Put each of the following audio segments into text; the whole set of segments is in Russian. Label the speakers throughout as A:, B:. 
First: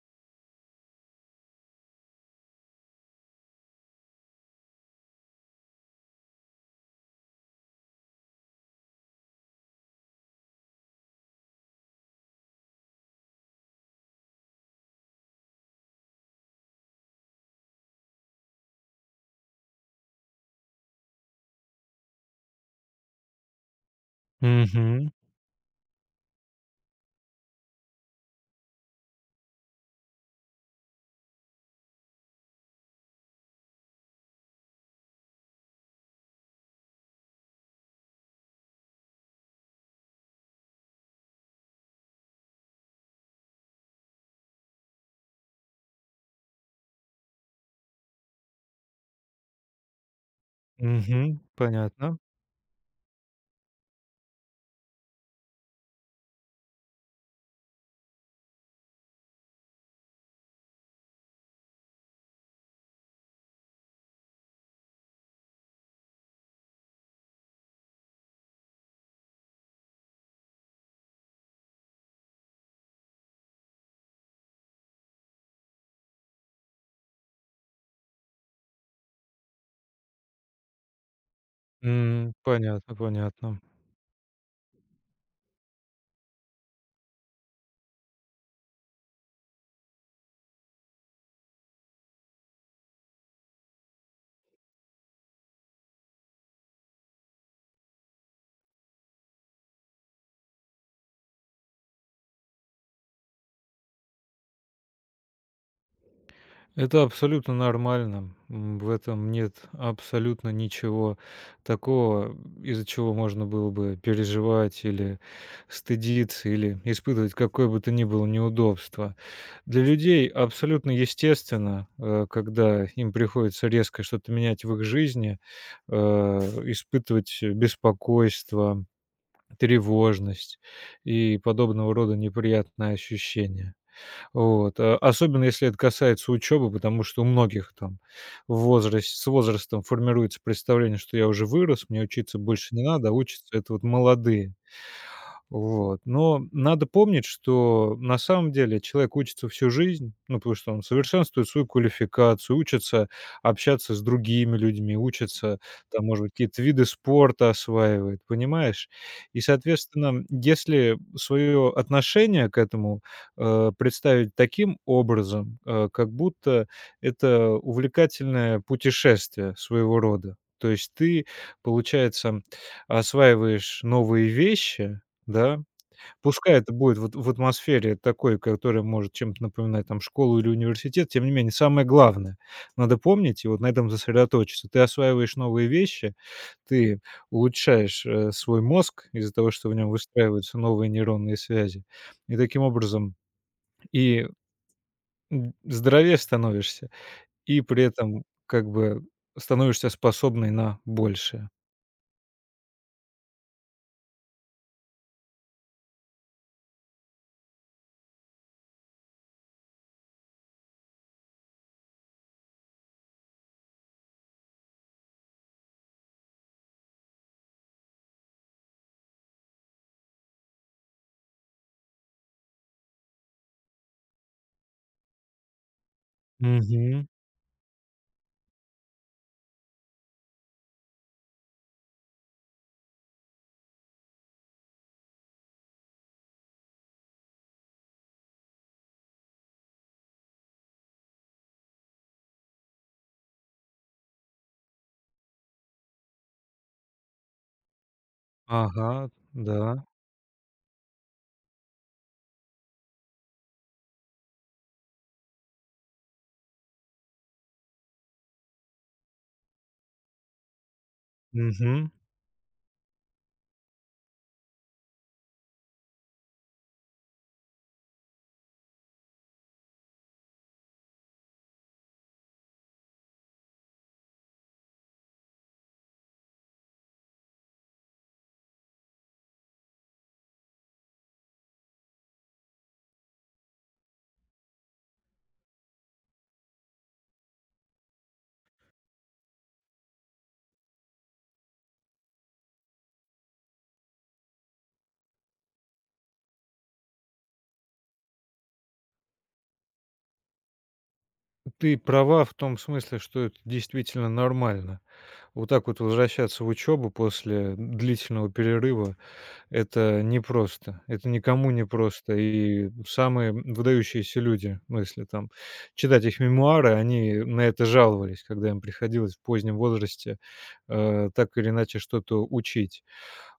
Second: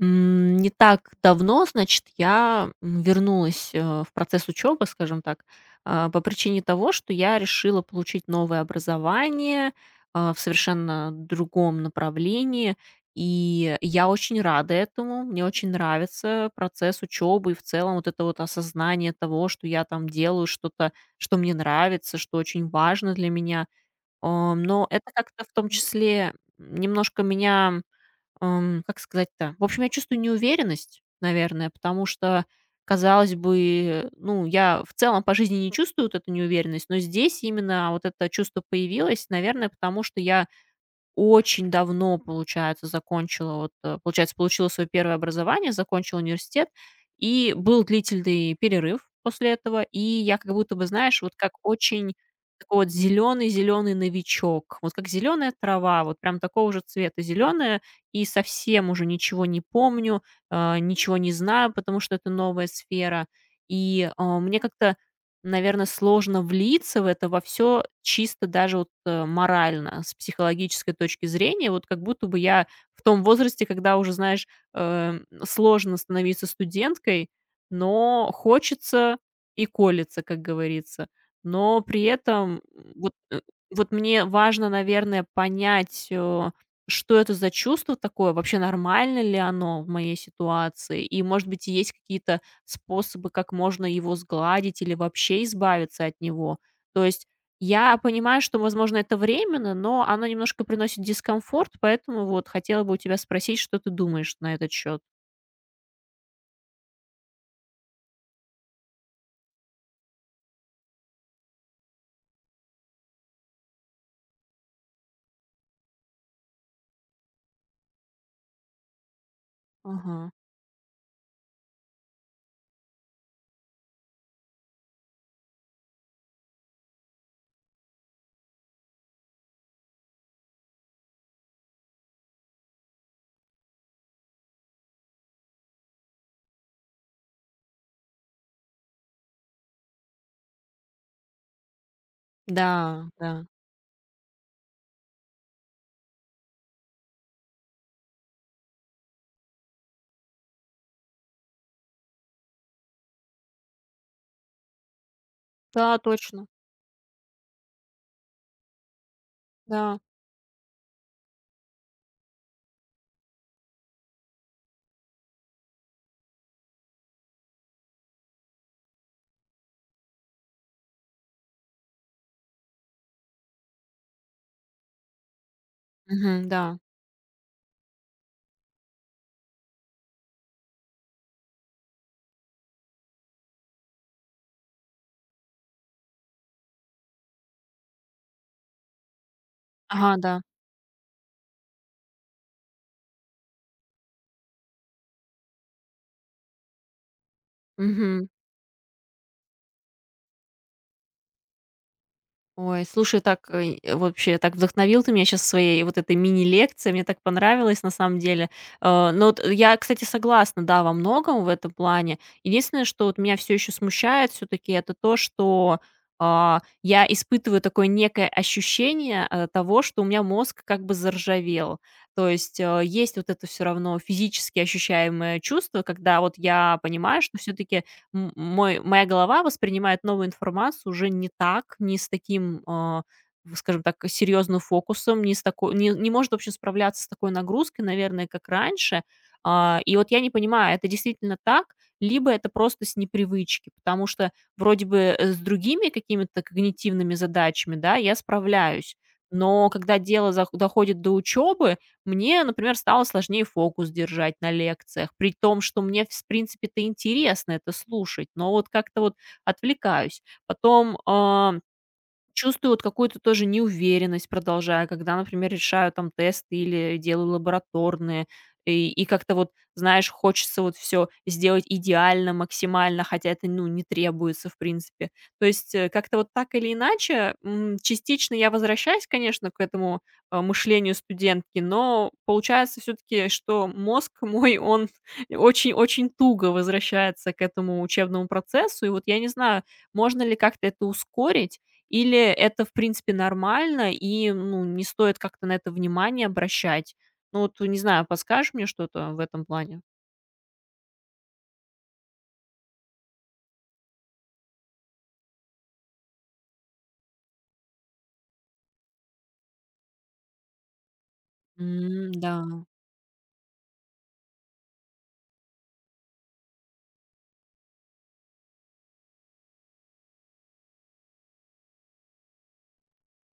A: Не так давно, значит, я, вернулась, в процесс учебы, скажем так, а, по причине того, что я решила получить новое образование, а, в совершенно другом направлении. И я очень рада этому. Мне очень нравится процесс учебы и в целом вот это вот осознание того, что я там делаю что-то, что мне нравится, что очень важно для меня. А, но
B: Мгм,
A: это как-то в том числе немножко меня. Как сказать-то? В общем, я чувствую неуверенность, наверное, потому что, казалось бы, ну, я в целом по жизни не чувствую вот эту неуверенность, но здесь именно вот это чувство появилось, наверное, потому что я очень давно, получается, закончила вот, получается, получила свое первое образование, закончила университет, и был длительный перерыв после этого. И я как будто бы, знаешь, вот
B: мгм.
A: как очень
B: Понятно.
A: такой вот зеленый зеленый новичок, вот как зеленая трава, вот прям такого же цвета зеленая, и совсем уже ничего не помню, ничего не знаю, потому что это новая сфера. И, мне как-то, наверное, сложно влиться в это во все чисто даже вот, морально, с психологической точки зрения. Вот как будто бы я в том возрасте, когда уже, знаешь, сложно становиться студенткой, но хочется и колется, как говорится. Но при этом
B: Понятно,
A: вот,
B: понятно.
A: вот мне важно, наверное, понять, что это за чувство такое, вообще нормально ли оно в моей ситуации, и, может быть, есть какие-то способы, как можно его сгладить или вообще избавиться от него. То есть я понимаю, что, возможно, это временно, но оно немножко приносит дискомфорт, поэтому вот хотела бы у тебя спросить, что ты думаешь на этот счет.
B: Это абсолютно нормально. В этом нет абсолютно ничего такого, из-за чего можно было бы переживать, или стыдиться, или испытывать какое бы то ни было неудобство. Для людей
A: Ага.
B: абсолютно естественно, когда им приходится резко что-то менять в их жизни, э, испытывать беспокойство, тревожность и подобного рода неприятные ощущения. Вот, а, особенно если это касается учебы, потому что у многих там в возрас с возрастом формируется представление, что я уже вырос, мне учиться больше не
A: Да,
B: надо, а
A: да.
B: учатся это вот молодые. Вот. Но надо помнить, что на самом деле человек учится всю жизнь, ну, потому что он совершенствует свою квалификацию, учится общаться с другими людьми, учится,
A: Да,
B: там, может быть,
A: точно.
B: какие-то виды спорта осваивает, понимаешь? И,
A: Да.
B: соответственно, если свое отношение к этому представить таким образом, как будто это увлекательное путешествие своего рода, то есть ты, получается, осваиваешь новые вещи, да?
A: Мгм,
B: Пускай это
A: да.
B: будет вот в атмосфере такой, которая может чем-то напоминать там школу или университет, тем не менее, самое главное надо помнить и вот на этом сосредоточиться. Ты осваиваешь новые вещи, ты улучшаешь, свой мозг из-за того, что в нем
A: Ага, да.
B: выстраиваются новые нейронные связи. И таким образом и, м, здоровее становишься, и при этом
A: Мгм.
B: как бы становишься способной на большее.
A: Ой, слушай, так, вообще, так вдохновил ты меня сейчас своей вот этой мини-лекцией, мне так понравилось на самом деле. Но вот я, кстати, согласна, да, во многом в этом плане. Единственное, что вот меня все еще смущает все-таки, это то, что а, я испытываю такое некое ощущение, того, что у меня мозг как бы заржавел. То есть, есть вот это все равно физически ощущаемое чувство, когда вот я
B: Мгм.
A: понимаю, что все-таки м мой моя голова воспринимает новую информацию уже не так, не с таким, а, в, скажем так, серьезным фокусом, не с такой, не может вообще справляться с такой нагрузкой, наверное, как раньше. А, и вот я не понимаю, это действительно так, либо это просто с непривычки, потому что вроде бы, с другими какими-то когнитивными задачами, да, я справляюсь,
B: Ага,
A: но
B: да.
A: когда дело зах доходит до учебы, мне, например, стало сложнее фокус держать на лекциях, при том, что мне, в принципе-то, интересно это слушать, но вот как-то вот отвлекаюсь. Потом,
B: Мгм.
A: чувствую вот какую-то тоже неуверенность, продолжая, когда, например, решаю там тесты или делаю лабораторные. И как-то вот, знаешь, хочется вот все сделать идеально, максимально, хотя это, ну, не требуется, в принципе. То есть, как-то вот так или иначе, частично я возвращаюсь, конечно, к этому, мышлению студентки, но получается все-таки, что мозг мой, он очень-очень туго возвращается к этому учебному процессу. И вот я не знаю, можно ли как-то это ускорить, или это, в принципе, нормально и, ну, не стоит как-то на это внимание обращать? Ну, вот, не знаю, подскажешь мне что-то в этом плане?
B: Ты права в том смысле, что это действительно нормально. Вот так вот возвращаться в учебу после длительного перерыва — это непросто. Это никому не
A: М,
B: просто.
A: да.
B: И самые выдающиеся люди, ну, если там читать их мемуары, они на это жаловались, когда им приходилось в позднем возрасте, так или иначе что-то учить.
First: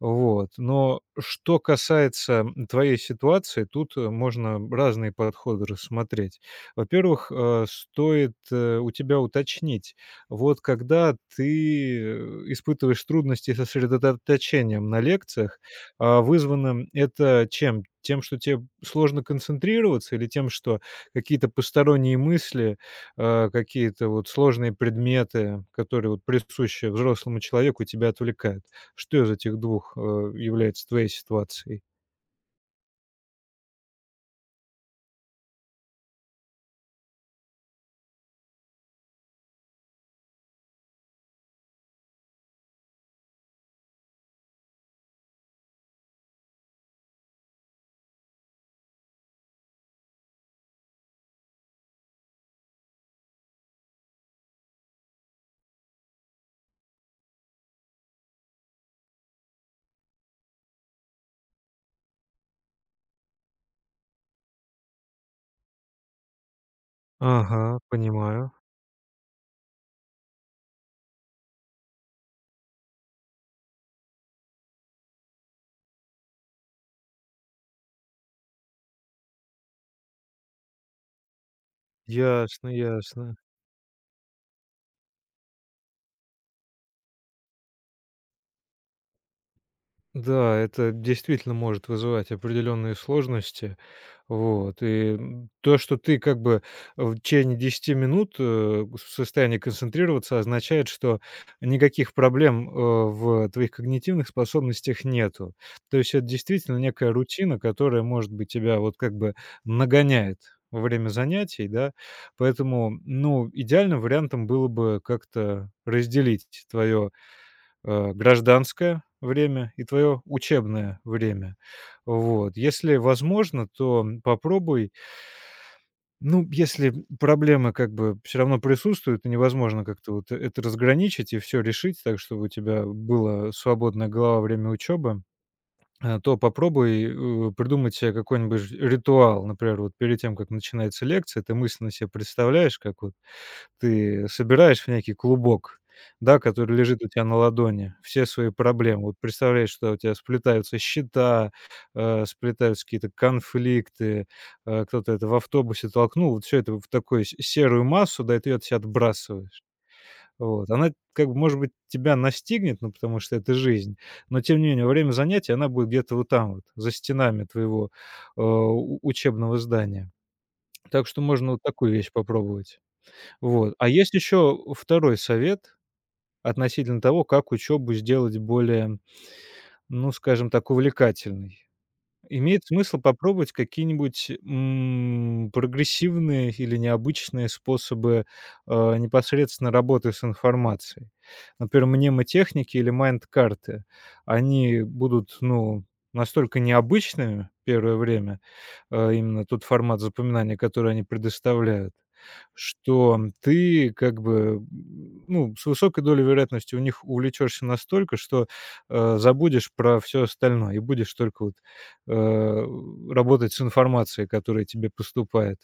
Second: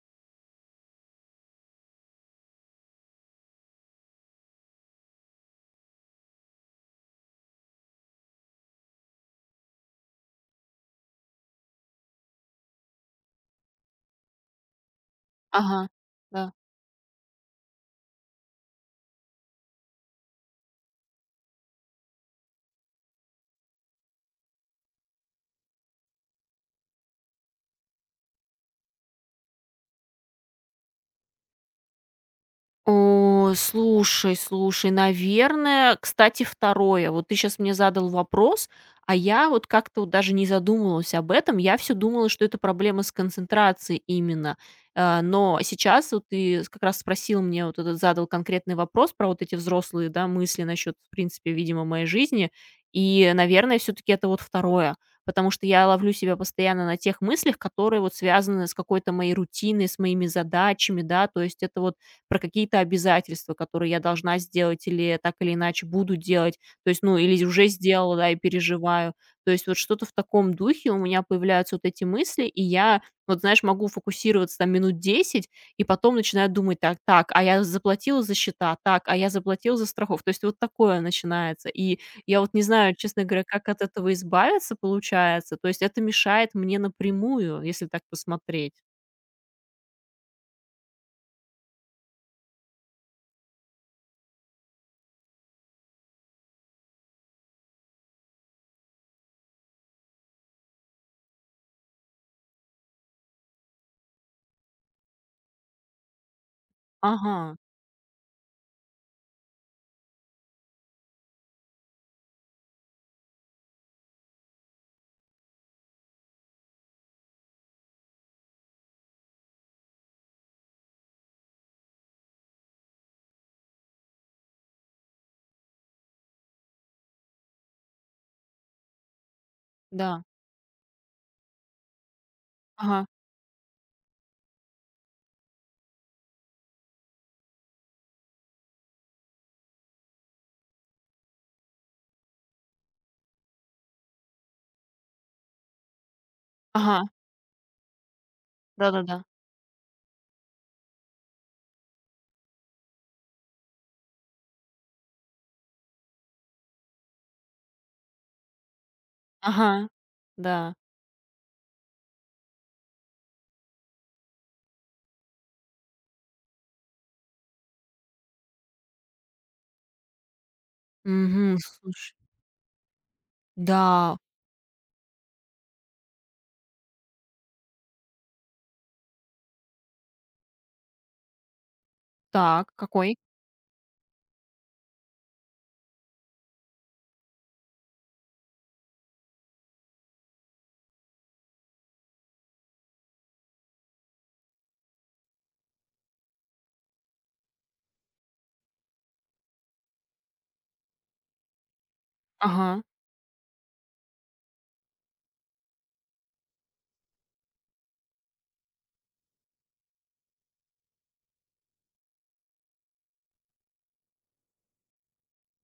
B: Вот. Но что касается м, твоей ситуации, тут можно разные подходы рассмотреть. Во-первых, стоит у тебя уточнить, вот когда ты испытываешь трудности со сосредоточением на лекциях,
A: Ага,
B: а
A: да.
B: вызвано это чем? Тем, что тебе сложно концентрироваться, или тем, что какие-то посторонние мысли, какие-то вот сложные предметы, которые вот присущи взрослому человеку, тебя отвлекают? Что из этих двух является твоей ситуацией?
A: О, слушай, слушай, наверное, кстати, второе. Вот ты сейчас мне задал вопрос, а я вот как-то вот даже не задумывалась об этом. Я все думала, что это проблема с концентрацией именно. Но сейчас вот ты как раз спросил мне, вот этот задал конкретный вопрос про вот эти взрослые, да, мысли насчет, в принципе, видимо, моей жизни. И, наверное, все-таки это вот второе. Потому что я ловлю себя постоянно на тех мыслях, которые вот связаны с какой-то моей рутиной, с моими задачами, да, то есть это вот про какие-то обязательства, которые я должна сделать или так или иначе буду делать, то есть, ну, или уже
B: Ага,
A: сделала, да, и
B: понимаю.
A: переживаю. То есть вот что-то в таком духе у меня появляются вот эти мысли, и я, вот знаешь, могу фокусироваться там минут 10, и потом начинаю думать: так, так, а я заплатила за счета, так, а я заплатила за страховку. То есть вот такое начинается. И я вот не
B: Ясно,
A: знаю, честно
B: ясно.
A: говоря, как от этого избавиться получается. То есть это мешает мне напрямую, если так посмотреть.
B: Да, это действительно может вызывать определенные сложности. Вот. И м, то, что ты как бы в течение десяти минут в состоянии концентрироваться, означает, что никаких проблем в твоих когнитивных способностях нету. То есть это действительно некая
A: Ага,
B: рутина, которая, может быть, тебя вот как бы нагоняет во время занятий, да, поэтому, ну, идеальным вариантом было бы как-то разделить твое гражданское время и твое учебное время. Вот. Если возможно, то попробуй. Ну, если проблемы как бы все равно присутствуют, и невозможно как-то
A: да,
B: вот это разграничить и все решить так, чтобы у тебя
A: ага,
B: была свободная голова во время учебы, то попробуй придумать себе какой-нибудь ритуал. Например, вот перед тем, как начинается лекция, ты мысленно себе представляешь, как вот ты собираешь в некий клубок, да, который
A: ага,
B: лежит у тебя на ладони, все свои проблемы. Вот
A: да-да-да.
B: представляешь, что у тебя сплетаются счета, сплетаются какие-то конфликты, кто-то это в автобусе толкнул. Вот все это в такую с серую массу, да, и ты её от себя отбрасываешь.
A: Ага,
B: Вот.
A: да.
B: Она как бы, может быть, тебя настигнет, ну, потому что это жизнь, но тем не менее во время занятий она будет где-то вот там вот, за стенами твоего, э, у учебного здания. Так что можно
A: Мгм,
B: вот такую вещь
A: слушай.
B: попробовать. Вот. А есть
A: Да,
B: еще второй совет относительно того, как учебу сделать более, ну, скажем так, увлекательной. Имеет
A: так,
B: смысл
A: какой?
B: попробовать какие-нибудь, м, прогрессивные или необычные способы, непосредственно работы с информацией. Например, мнемотехники или майнд-карты. Они будут, ну, настолько необычными первое время, именно тот формат запоминания, который они предоставляют,
A: Ага.
B: что ты как бы, м, ну, с высокой долей вероятности у них увлечешься настолько, что, забудешь про все остальное и будешь только вот э, работать с информацией, которая тебе поступает.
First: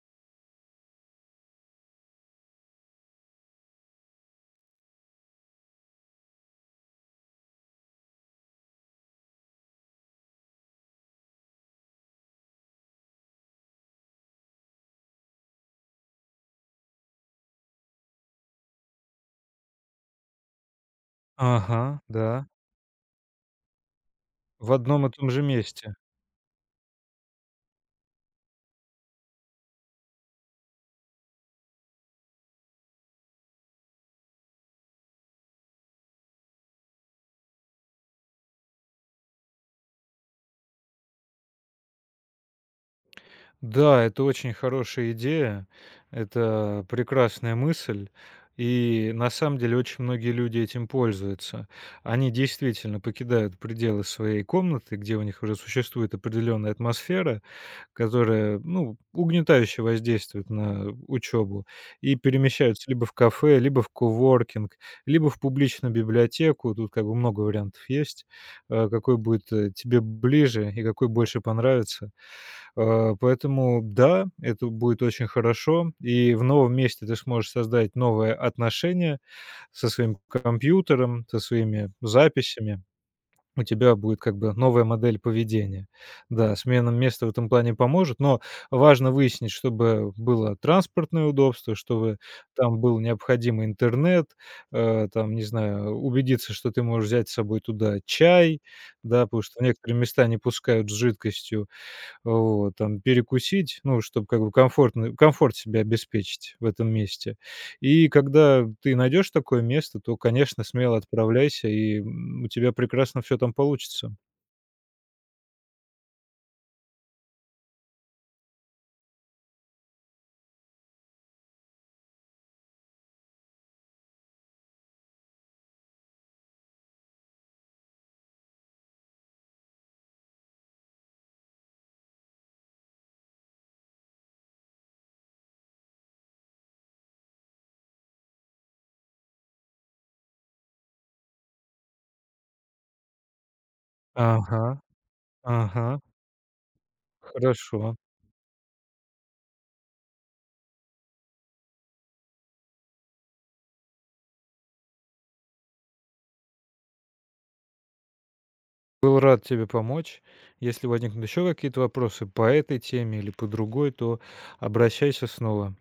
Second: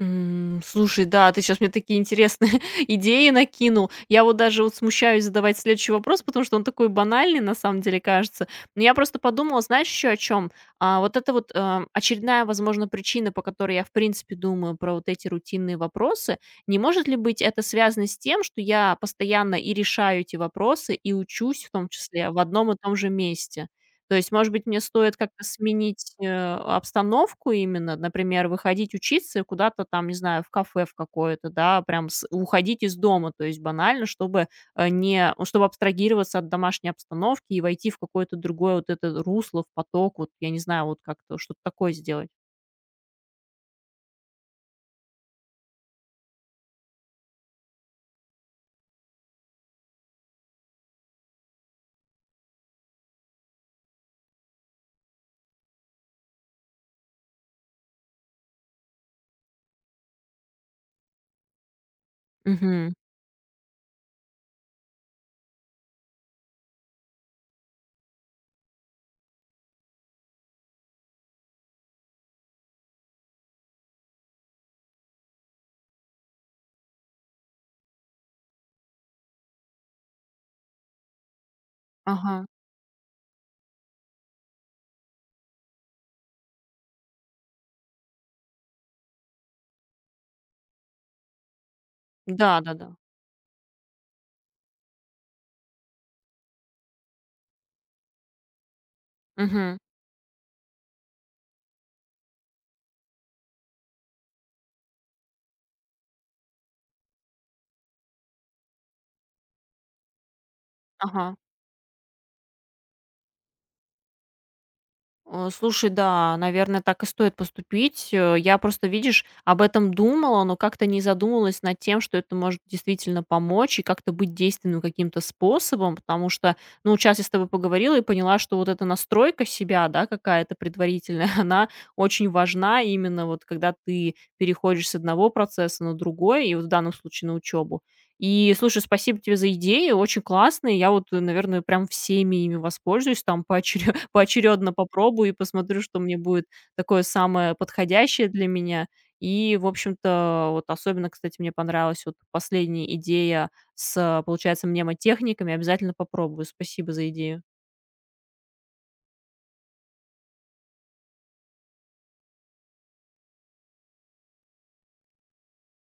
A: Слушай, да, ты сейчас мне такие интересные идеи накинул. Я вот даже вот смущаюсь задавать следующий вопрос, потому что он такой банальный, на самом деле, кажется. Но я просто подумала, знаешь, еще о чем. А, вот это вот, очередная, возможно, причина, по которой я, в принципе, думаю про вот эти рутинные вопросы. Не может ли быть это связано с тем, что я постоянно и решаю эти вопросы, и учусь, в том
B: Ага,
A: числе, в
B: да.
A: одном и том же месте? То есть, может быть,
B: В
A: мне
B: одном и
A: стоит
B: том же
A: как-то
B: месте.
A: сменить, обстановку именно, например, выходить учиться и куда-то там, не знаю, в кафе в какое-то, да, прям с уходить из дома, то есть банально, чтобы, не, ну, чтобы абстрагироваться от домашней обстановки и войти в какое-то другое вот это русло, в поток, вот, я не знаю, вот как-то что-то такое сделать.
B: Да, это очень хорошая идея, это прекрасная мысль. И на самом деле очень многие люди этим пользуются. Они действительно покидают пределы своей комнаты, где у них уже существует определенная атмосфера, которая, ну, угнетающе воздействует на учебу, и перемещаются
A: Мгм.
B: либо в кафе, либо в коворкинг, либо в публичную библиотеку. Тут как бы много вариантов есть, какой будет тебе ближе и какой больше понравится. Поэтому да, это будет очень хорошо, и в новом месте ты сможешь создать новые отношения со своим компьютером, со своими
A: Ага.
B: записями, у тебя будет как бы новая модель поведения. Да, смена места в этом плане поможет, но важно выяснить, чтобы было транспортное удобство, чтобы там
A: Да-да-да.
B: был необходимый интернет, там, не знаю, убедиться, что ты можешь взять с собой туда чай, да, потому что в
A: Мгм.
B: некоторые места не пускают с жидкостью, вот, там перекусить, ну, чтобы как бы комфорт себе обеспечить в этом месте. И когда ты найдешь такое место, то, конечно, смело
A: Ага.
B: отправляйся, и, м, у тебя прекрасно все там получится.
A: Слушай, да, наверное, так и стоит поступить. Я просто, видишь, об этом думала, но как-то не задумывалась над тем, что это может действительно помочь и как-то быть действенным каким-то способом, потому что, ну, сейчас я с тобой поговорила и поняла, что вот эта настройка себя, да, какая-то предварительная, она очень важна именно вот когда ты переходишь с одного процесса на другой, и вот в данном случае на учебу. И, слушай, спасибо тебе за идеи, очень классные. Я вот, наверное, прям всеми ими воспользуюсь там поочерёдно
B: Ага,
A: поочередно попробую и посмотрю,
B: ага,
A: что мне будет такое самое
B: хорошо.
A: подходящее для меня. И, в общем-то, вот особенно, кстати, мне понравилась вот последняя идея с, получается, мнемотехниками. Обязательно попробую. Спасибо за идею.
B: Был рад тебе помочь. Если возникнут еще какие-то вопросы по этой теме или по другой, то обращайся снова.